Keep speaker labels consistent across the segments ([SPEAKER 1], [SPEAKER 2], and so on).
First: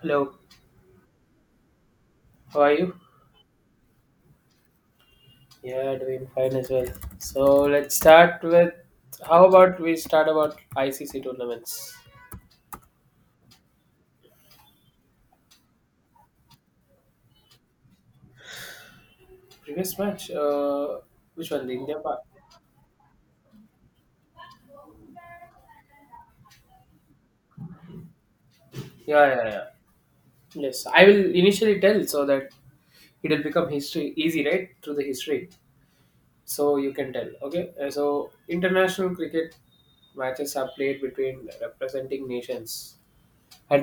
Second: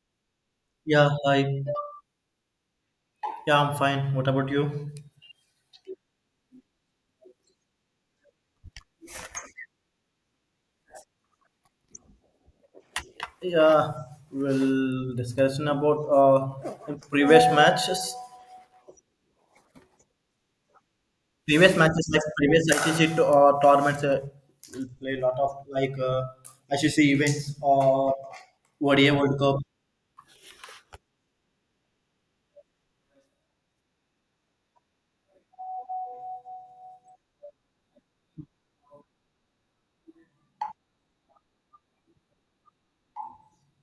[SPEAKER 1] Hello,
[SPEAKER 2] Yeah, hi.
[SPEAKER 1] how are you?
[SPEAKER 2] Yeah, I'm fine. What about you?
[SPEAKER 1] Yeah, doing fine as well. So let's start with how about we start about ICC tournaments?
[SPEAKER 2] Yeah, we'll discussion about previous matches.
[SPEAKER 1] Previous match, which one? The
[SPEAKER 2] Previous
[SPEAKER 1] India
[SPEAKER 2] matches
[SPEAKER 1] part.
[SPEAKER 2] like previous ICC tournaments. We'll play a lot of like ICC events or ODI
[SPEAKER 1] Yeah,
[SPEAKER 2] World
[SPEAKER 1] yeah,
[SPEAKER 2] Cup.
[SPEAKER 1] yeah. Yes, I will initially tell so that it will become history easy, right? Through the history, so you can tell. Okay, so international cricket matches are played between representing nations.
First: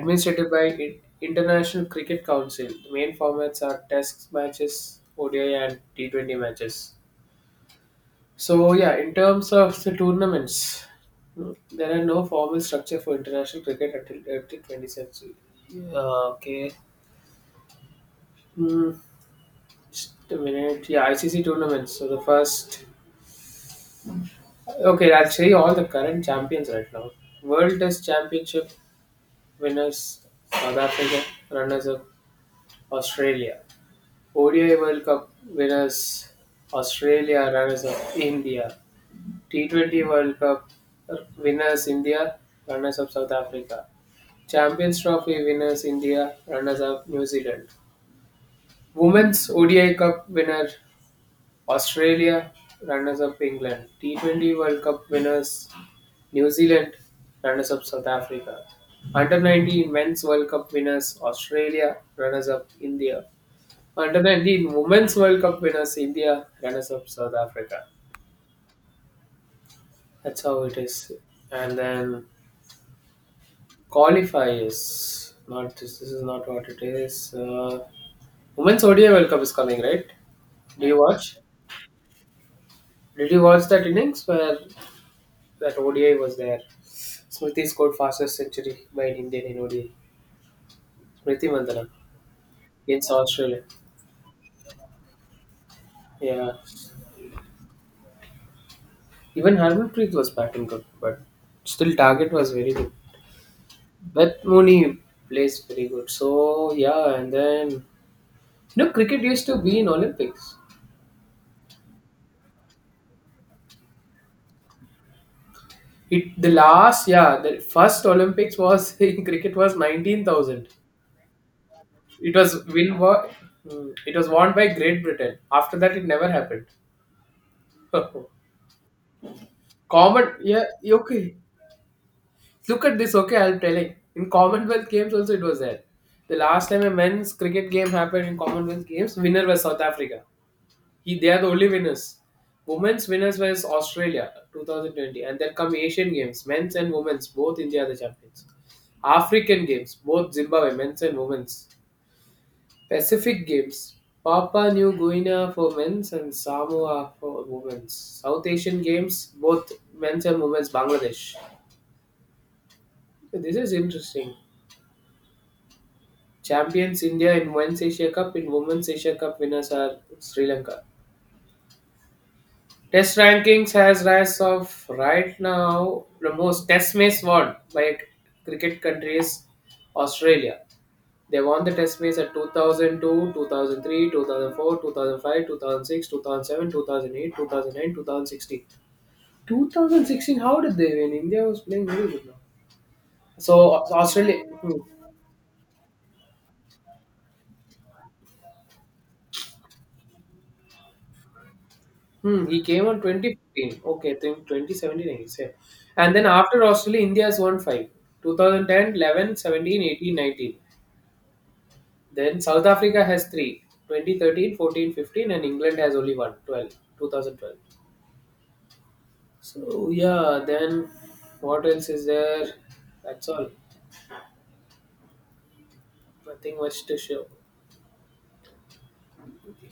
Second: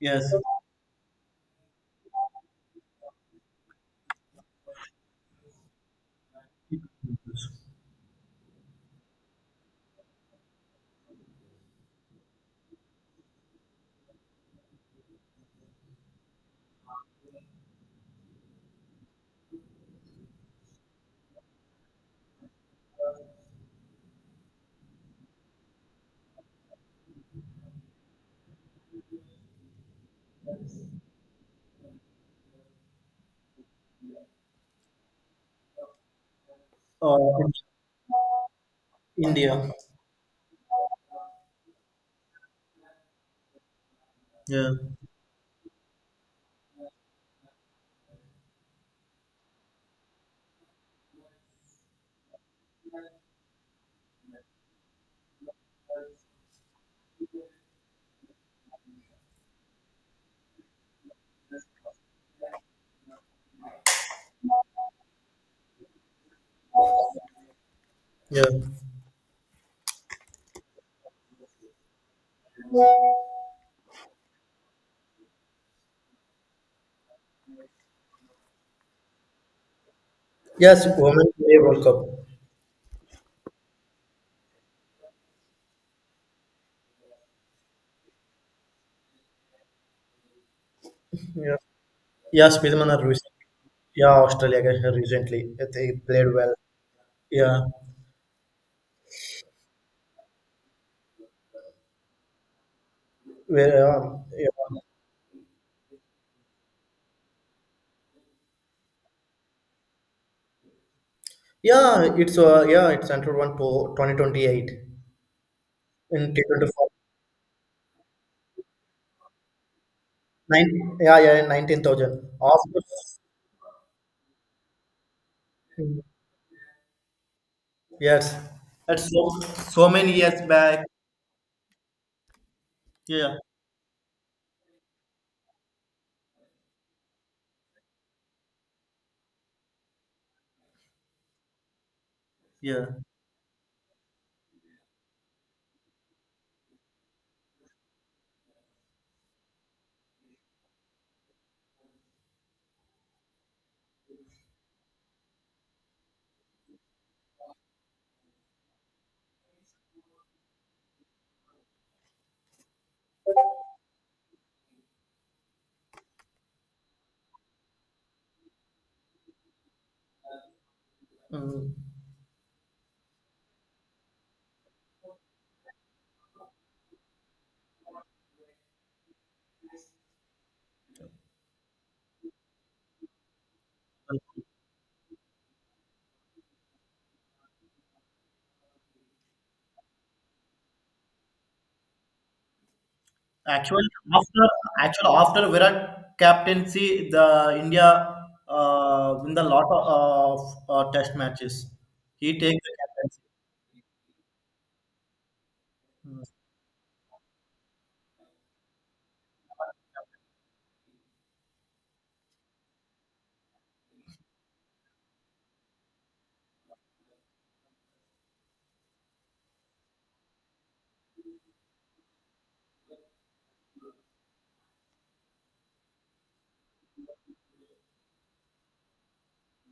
[SPEAKER 2] Yes.
[SPEAKER 1] by International Cricket Council. The main formats are Test matches, ODI, and T20 matches. So, yeah, in terms of the tournaments, there are no formal structure for international cricket until 20th century. Okay. Hmm. Just a minute. Yeah, ICC tournaments. So the first. Okay, actually, all the current champions right now. World Test Championship winners, South Africa, runners up, Australia. ODI World Cup winners
[SPEAKER 2] Uh,
[SPEAKER 1] Australia, runners up India.
[SPEAKER 2] India.
[SPEAKER 1] T20 World Cup winners India, runners up South Africa.
[SPEAKER 2] Yeah.
[SPEAKER 1] Champions Trophy winners India, runners up New Zealand. Women's ODI Cup winner Australia, runners up England. T20 World Cup winners New Zealand, runners up South Africa. Under 19 Men's World Cup winners Australia, runners up India. Under then the Women's World Cup winners India, runners up South Africa.
[SPEAKER 2] Yeah.
[SPEAKER 1] That's how it is. And then qualifiers. Not this. This is not what it is. Women's ODI World Cup is coming, right?
[SPEAKER 2] Yes,
[SPEAKER 1] Do you
[SPEAKER 2] Women
[SPEAKER 1] watch?
[SPEAKER 2] ODI World Cup.
[SPEAKER 1] Did you watch that innings where that ODI was there? Smriti scored fastest century by an Indian in ODI. Smriti
[SPEAKER 2] Yeah.
[SPEAKER 1] Mandana
[SPEAKER 2] Yeah, Spearman are
[SPEAKER 1] against
[SPEAKER 2] recent.
[SPEAKER 1] Australia.
[SPEAKER 2] Yeah, Australia against her recently. They played
[SPEAKER 1] Yeah.
[SPEAKER 2] well. Yeah.
[SPEAKER 1] Even Harmanpreet was batting good, but still target was very good.
[SPEAKER 2] Where,
[SPEAKER 1] Beth
[SPEAKER 2] yeah.
[SPEAKER 1] Mooney plays very good. So yeah, and then cricket used to be in Olympics.
[SPEAKER 2] Yeah, it's it's entered one to 2028 in
[SPEAKER 1] It the
[SPEAKER 2] T24.
[SPEAKER 1] last Yeah, the first Olympics was in cricket was 19,000.
[SPEAKER 2] Nine, yeah, yeah, in 19,000.
[SPEAKER 1] It was
[SPEAKER 2] After,
[SPEAKER 1] win wa- mm, it was won by Great Britain. After that, it never happened.
[SPEAKER 2] yes, that's so many
[SPEAKER 1] Common,
[SPEAKER 2] years
[SPEAKER 1] yeah,
[SPEAKER 2] back.
[SPEAKER 1] yeah, okay. Look at this, okay.
[SPEAKER 2] Yeah,
[SPEAKER 1] I'm telling in Commonwealth Games also it was there. The last time a men's cricket game happened in Commonwealth Games, winner was South Africa. He, they are the only winners.
[SPEAKER 2] yeah.
[SPEAKER 1] Women's winners was Australia 2020, and then come Asian Games, men's and women's, both India are the champions. African Games, both Zimbabwe, men's and women's. Pacific Games, Papua New Guinea for men's and Samoa for women's. South Asian Games, both men's and women's, Bangladesh. So this is interesting. Champions India in Men's Asia Cup, in Women's Asia Cup winners are Sri Lanka.
[SPEAKER 2] Mm.
[SPEAKER 1] Test rankings has rise of right now the most test match won by cricket countries Australia. They won the test match at 2002, 2003, 2004, 2005, 2006, 2007, 2008, 2009, 2016. 2016, how did they win? India was playing very good now. So
[SPEAKER 2] Actually,
[SPEAKER 1] Australia,
[SPEAKER 2] after after Virat captaincy, the India win the lot of Test matches. He
[SPEAKER 1] he
[SPEAKER 2] takes the
[SPEAKER 1] came on
[SPEAKER 2] captaincy.
[SPEAKER 1] 2015. Okay, I think 2017 he said. And then after Australia, India has won five. 2010, eleven, seventeen, eighteen, nineteen. Then South Africa has three 2013 fourteen fifteen and England has only one 12 2012. So, yeah, then what else is there? That's all. Nothing much to show.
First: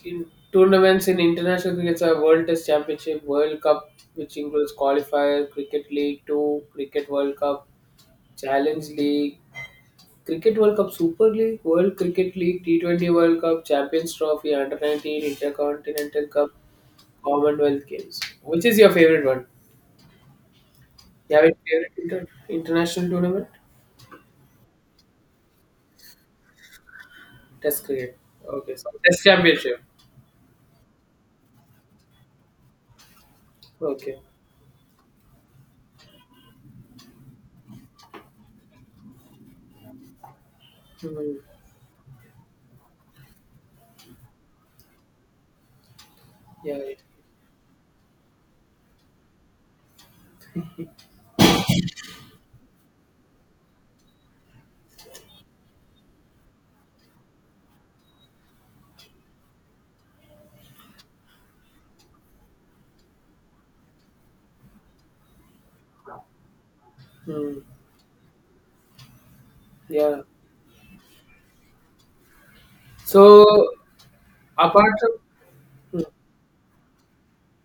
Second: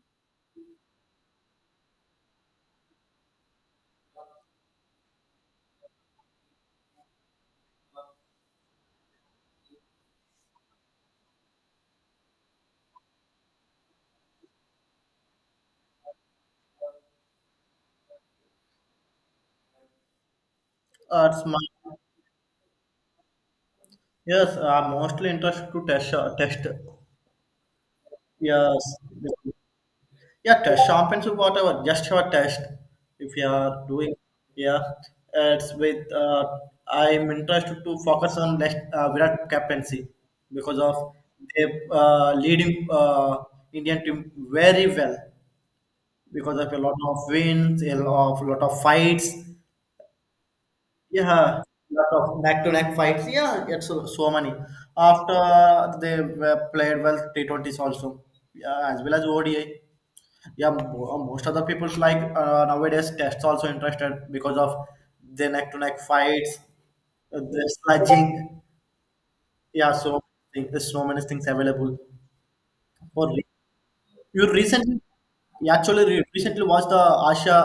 [SPEAKER 1] In tournaments in international cricket are World Test Championship, World Cup, which includes qualifier, Cricket League 2, Cricket World Cup, Challenge League, Cricket World Cup Super League, World Cricket League, T20 World Cup, Champions Trophy, Under 19, Intercontinental Cup, Commonwealth Games. Which is your favorite one?
[SPEAKER 2] Uh,
[SPEAKER 1] You have
[SPEAKER 2] it's
[SPEAKER 1] a favorite
[SPEAKER 2] my,
[SPEAKER 1] international tournament?
[SPEAKER 2] yes, I'm mostly interested to test.
[SPEAKER 1] Test cricket. Okay,
[SPEAKER 2] Yes.
[SPEAKER 1] so Test Championship.
[SPEAKER 2] Yeah, test championship, whatever, just your test. If you are doing,
[SPEAKER 1] Okay.
[SPEAKER 2] yeah, it's with. I'm interested to focus on next Virat captaincy because of
[SPEAKER 1] Hmm.
[SPEAKER 2] they leading Indian team very well because of
[SPEAKER 1] Yeah.
[SPEAKER 2] a
[SPEAKER 1] Yeah.
[SPEAKER 2] lot of wins, a lot of fights. Yeah, lot of neck-to-neck fights. Yeah, it's so, so many. After they were played well T20s also, yeah, as well as ODI, most of the people like nowadays tests also interested because of the neck to neck fights,
[SPEAKER 1] Hmm.
[SPEAKER 2] the sledging, yeah, so
[SPEAKER 1] Yeah.
[SPEAKER 2] think there's so many things available for
[SPEAKER 1] So
[SPEAKER 2] re- you
[SPEAKER 1] apart
[SPEAKER 2] recently, you
[SPEAKER 1] from hmm.
[SPEAKER 2] recently watched the asia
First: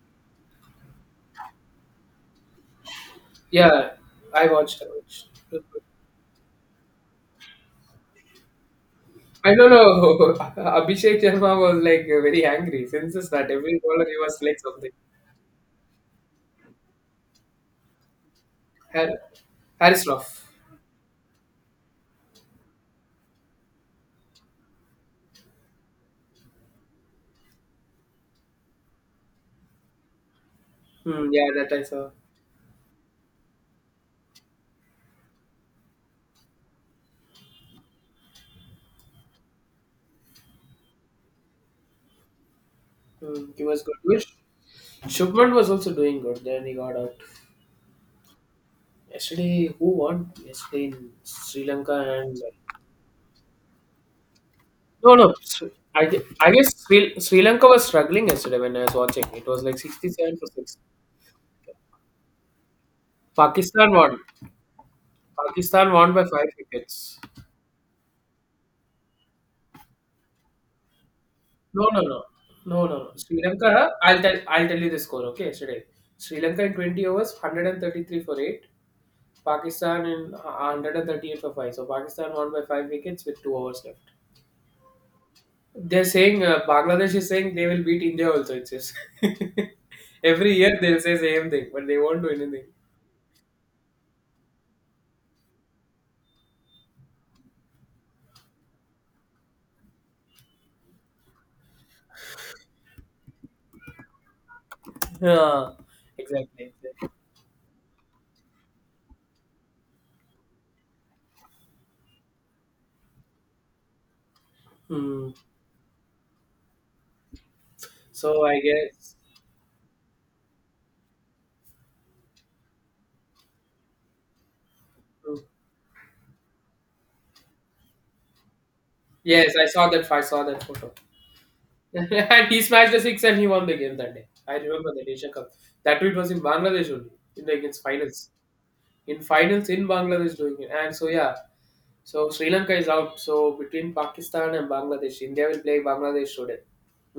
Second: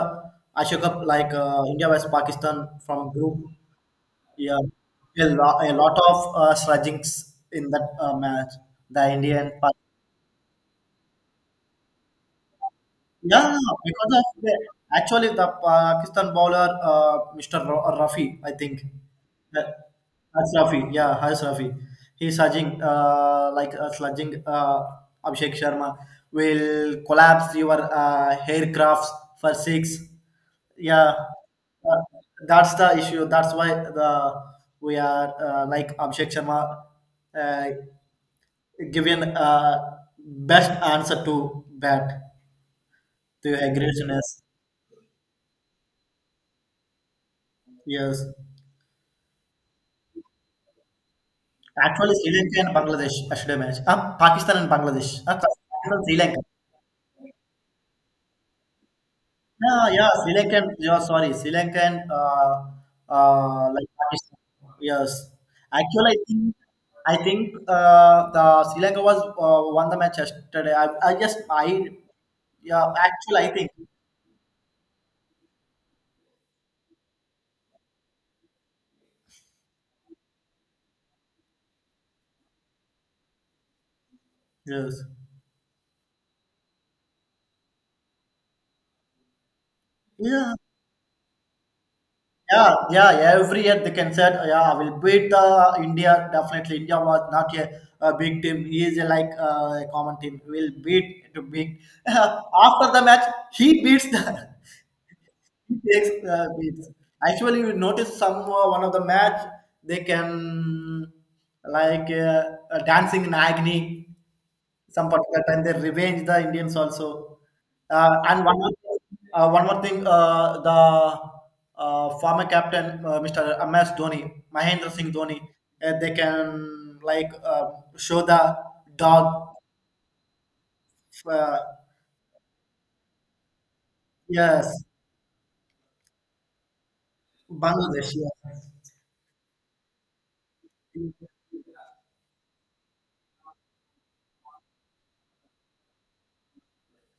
[SPEAKER 2] asia cup like India vs Pakistan from group,
[SPEAKER 1] Yeah, I
[SPEAKER 2] yeah,
[SPEAKER 1] watched. I watched.
[SPEAKER 2] a lot of sledgings in that match, the Indian.
[SPEAKER 1] I don't know. Abhishek Sharma was like very angry since the start.
[SPEAKER 2] Yeah,
[SPEAKER 1] Every bowler
[SPEAKER 2] because
[SPEAKER 1] he
[SPEAKER 2] of
[SPEAKER 1] was like something.
[SPEAKER 2] actually the Pakistan bowler, Mr. Rafi, I think.
[SPEAKER 1] Har-
[SPEAKER 2] Uh,
[SPEAKER 1] Harris Ruff.
[SPEAKER 2] That's Rafi, yeah, Has Rafi. He's surging, like sludging Abhishek Sharma, will collapse your aircrafts for six. Yeah,
[SPEAKER 1] Hmm, yeah, that I
[SPEAKER 2] uh,
[SPEAKER 1] saw.
[SPEAKER 2] that's the issue. That's why the we are like Abhishek Sharma uh, given best answer to bat. Do you
[SPEAKER 1] He was
[SPEAKER 2] agree,
[SPEAKER 1] good. Which
[SPEAKER 2] Sunesh?
[SPEAKER 1] Shubman was also doing good. Then he got out.
[SPEAKER 2] Yes.
[SPEAKER 1] Yesterday, who won? Yesterday in Sri Lanka
[SPEAKER 2] Actually, Sri
[SPEAKER 1] and
[SPEAKER 2] Lanka and Bangladesh, I should have mentioned. Pakistan and
[SPEAKER 1] no,
[SPEAKER 2] Bangladesh.
[SPEAKER 1] no.
[SPEAKER 2] Pakistan, Sri Lanka.
[SPEAKER 1] I guess Sri Lanka was struggling yesterday when I was watching. It was like
[SPEAKER 2] Yeah, yeah, Sri
[SPEAKER 1] 67 for
[SPEAKER 2] Lanka and,
[SPEAKER 1] 6.
[SPEAKER 2] yeah, sorry, Sri Lanka and like
[SPEAKER 1] Pakistan won.
[SPEAKER 2] Pakistan. Yes.
[SPEAKER 1] Pakistan won
[SPEAKER 2] Actually, I
[SPEAKER 1] by
[SPEAKER 2] think,
[SPEAKER 1] 5
[SPEAKER 2] I
[SPEAKER 1] wickets.
[SPEAKER 2] think the Sri Lanka was won the match yesterday. I just,
[SPEAKER 1] No,
[SPEAKER 2] I,
[SPEAKER 1] no, no. No,
[SPEAKER 2] yeah,
[SPEAKER 1] no, no. Sri
[SPEAKER 2] actually, I think.
[SPEAKER 1] Lanka, I'll tell you the score, okay? Yesterday. Sri Lanka in 20 overs, 133 for 8. Pakistan in 138 for 5. So Pakistan won by 5 wickets with 2 overs left.
[SPEAKER 2] Yes.
[SPEAKER 1] They're saying Bangladesh is saying they will beat India also. It says every
[SPEAKER 2] Yeah,
[SPEAKER 1] year they'll say same thing, but they won't do anything.
[SPEAKER 2] yeah, yeah, every year they can say, yeah, I will beat the India. Definitely, India was not a big team. He is a, like a common team. Will beat to beat. After the match, he beats the
[SPEAKER 1] Yeah,
[SPEAKER 2] he takes
[SPEAKER 1] exactly,
[SPEAKER 2] beats.
[SPEAKER 1] exactly.
[SPEAKER 2] Actually, you notice some one of the match they can like dancing in agony, some
[SPEAKER 1] Hmm.
[SPEAKER 2] particular time they revenge the Indians also. And
[SPEAKER 1] So I guess
[SPEAKER 2] one more thing, the former captain, Mr. MS Dhoni, Mahendra Singh
[SPEAKER 1] hmm.
[SPEAKER 2] Dhoni, they can like show the dog.
[SPEAKER 1] Yes, I saw that. I saw that photo,
[SPEAKER 2] Uh,
[SPEAKER 1] and he smashed the six and he won the game that day. I
[SPEAKER 2] yes,
[SPEAKER 1] remember that Asia Cup. That tweet was in Bangladesh only in the against
[SPEAKER 2] Bangladesh.
[SPEAKER 1] finals.
[SPEAKER 2] Yes.
[SPEAKER 1] In finals in Bangladesh doing it, and so yeah. So Sri Lanka is out. So between Pakistan and Bangladesh, India will play Bangladesh today.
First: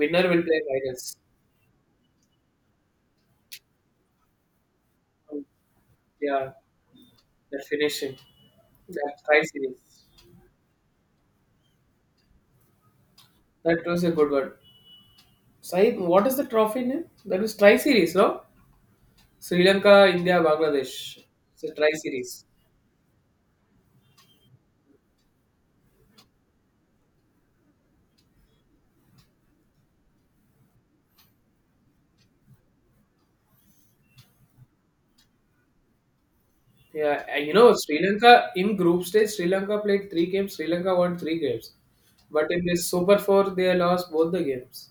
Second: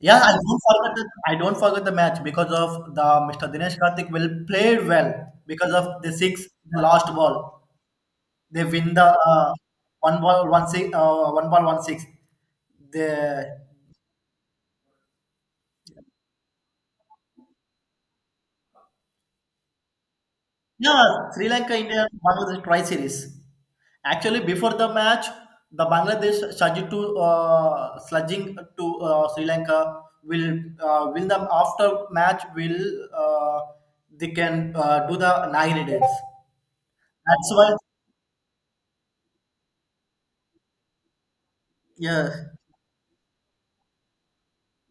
[SPEAKER 2] Yeah, I
[SPEAKER 1] will play
[SPEAKER 2] don't forget the,
[SPEAKER 1] finals.
[SPEAKER 2] I don't forget the match because of the Mr. Dinesh Karthik will play well because of the six,
[SPEAKER 1] Yeah,
[SPEAKER 2] the last ball.
[SPEAKER 1] that finished it.
[SPEAKER 2] They win the
[SPEAKER 1] That tri series.
[SPEAKER 2] one ball one six, one ball one six. The
[SPEAKER 1] That was a good one. Sai, what is the trophy name? That was tri series, no? Sri Lanka, India,
[SPEAKER 2] yeah
[SPEAKER 1] Bangladesh.
[SPEAKER 2] Sri
[SPEAKER 1] It's a
[SPEAKER 2] Lanka,
[SPEAKER 1] tri
[SPEAKER 2] India,
[SPEAKER 1] series.
[SPEAKER 2] Bangladesh try series. Actually, before the match, the Bangladesh started to sludging to Sri Lanka will win, the after match will, uh, they can do the nine dance.
[SPEAKER 1] Yeah, and
[SPEAKER 2] That's why,
[SPEAKER 1] Sri Lanka in group stage, Sri Lanka played three games. Sri Lanka won three games,
[SPEAKER 2] yeah,
[SPEAKER 1] but in this Super Four, they lost both the games.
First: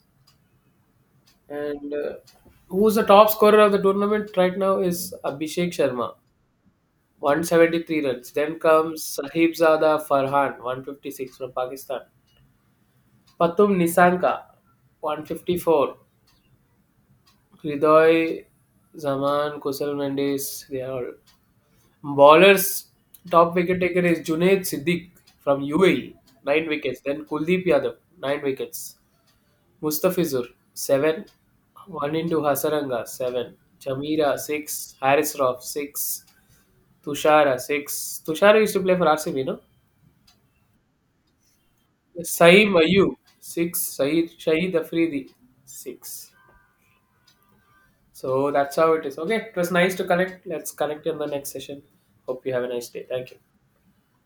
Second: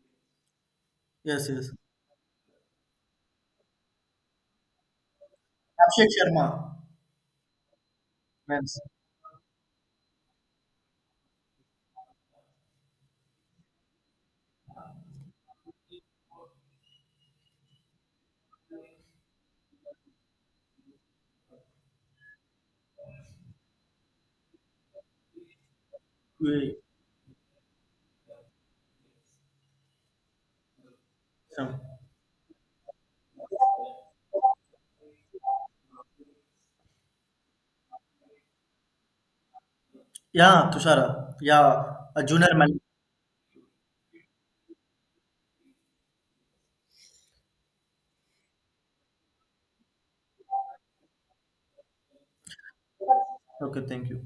[SPEAKER 2] yes, yes,
[SPEAKER 1] And who's the top scorer of the tournament right now is Abhishek
[SPEAKER 2] Abhishek
[SPEAKER 1] Sharma,
[SPEAKER 2] Sharma.
[SPEAKER 1] 173 runs. Then
[SPEAKER 2] Yes.
[SPEAKER 1] comes Sahib Zada Farhan, 156 from Pakistan. पतुम निसांका 154, हृदय जमान, कुशल Mendes, they are all ballers. Top wicket taker is Junaid Siddique from UAE, nine
[SPEAKER 2] Yes.
[SPEAKER 1] wickets. Then Kuldeep Yadav, nine wickets. Mustafizur, seven. One into Hasaranga, seven. Chamira, six. Harris Roth, six. Tushara, six. Tushara used to play for RCB, no?
[SPEAKER 2] Yeah, Tushara. Yeah, a junior
[SPEAKER 1] Saeem
[SPEAKER 2] man.
[SPEAKER 1] Ayub, six. Saeed, Shahid Afridi, six. So that's how it is. Okay, it was nice to connect. Let's connect in the next session. Hope you have a nice day. Thank you.
[SPEAKER 2] Okay, thank you.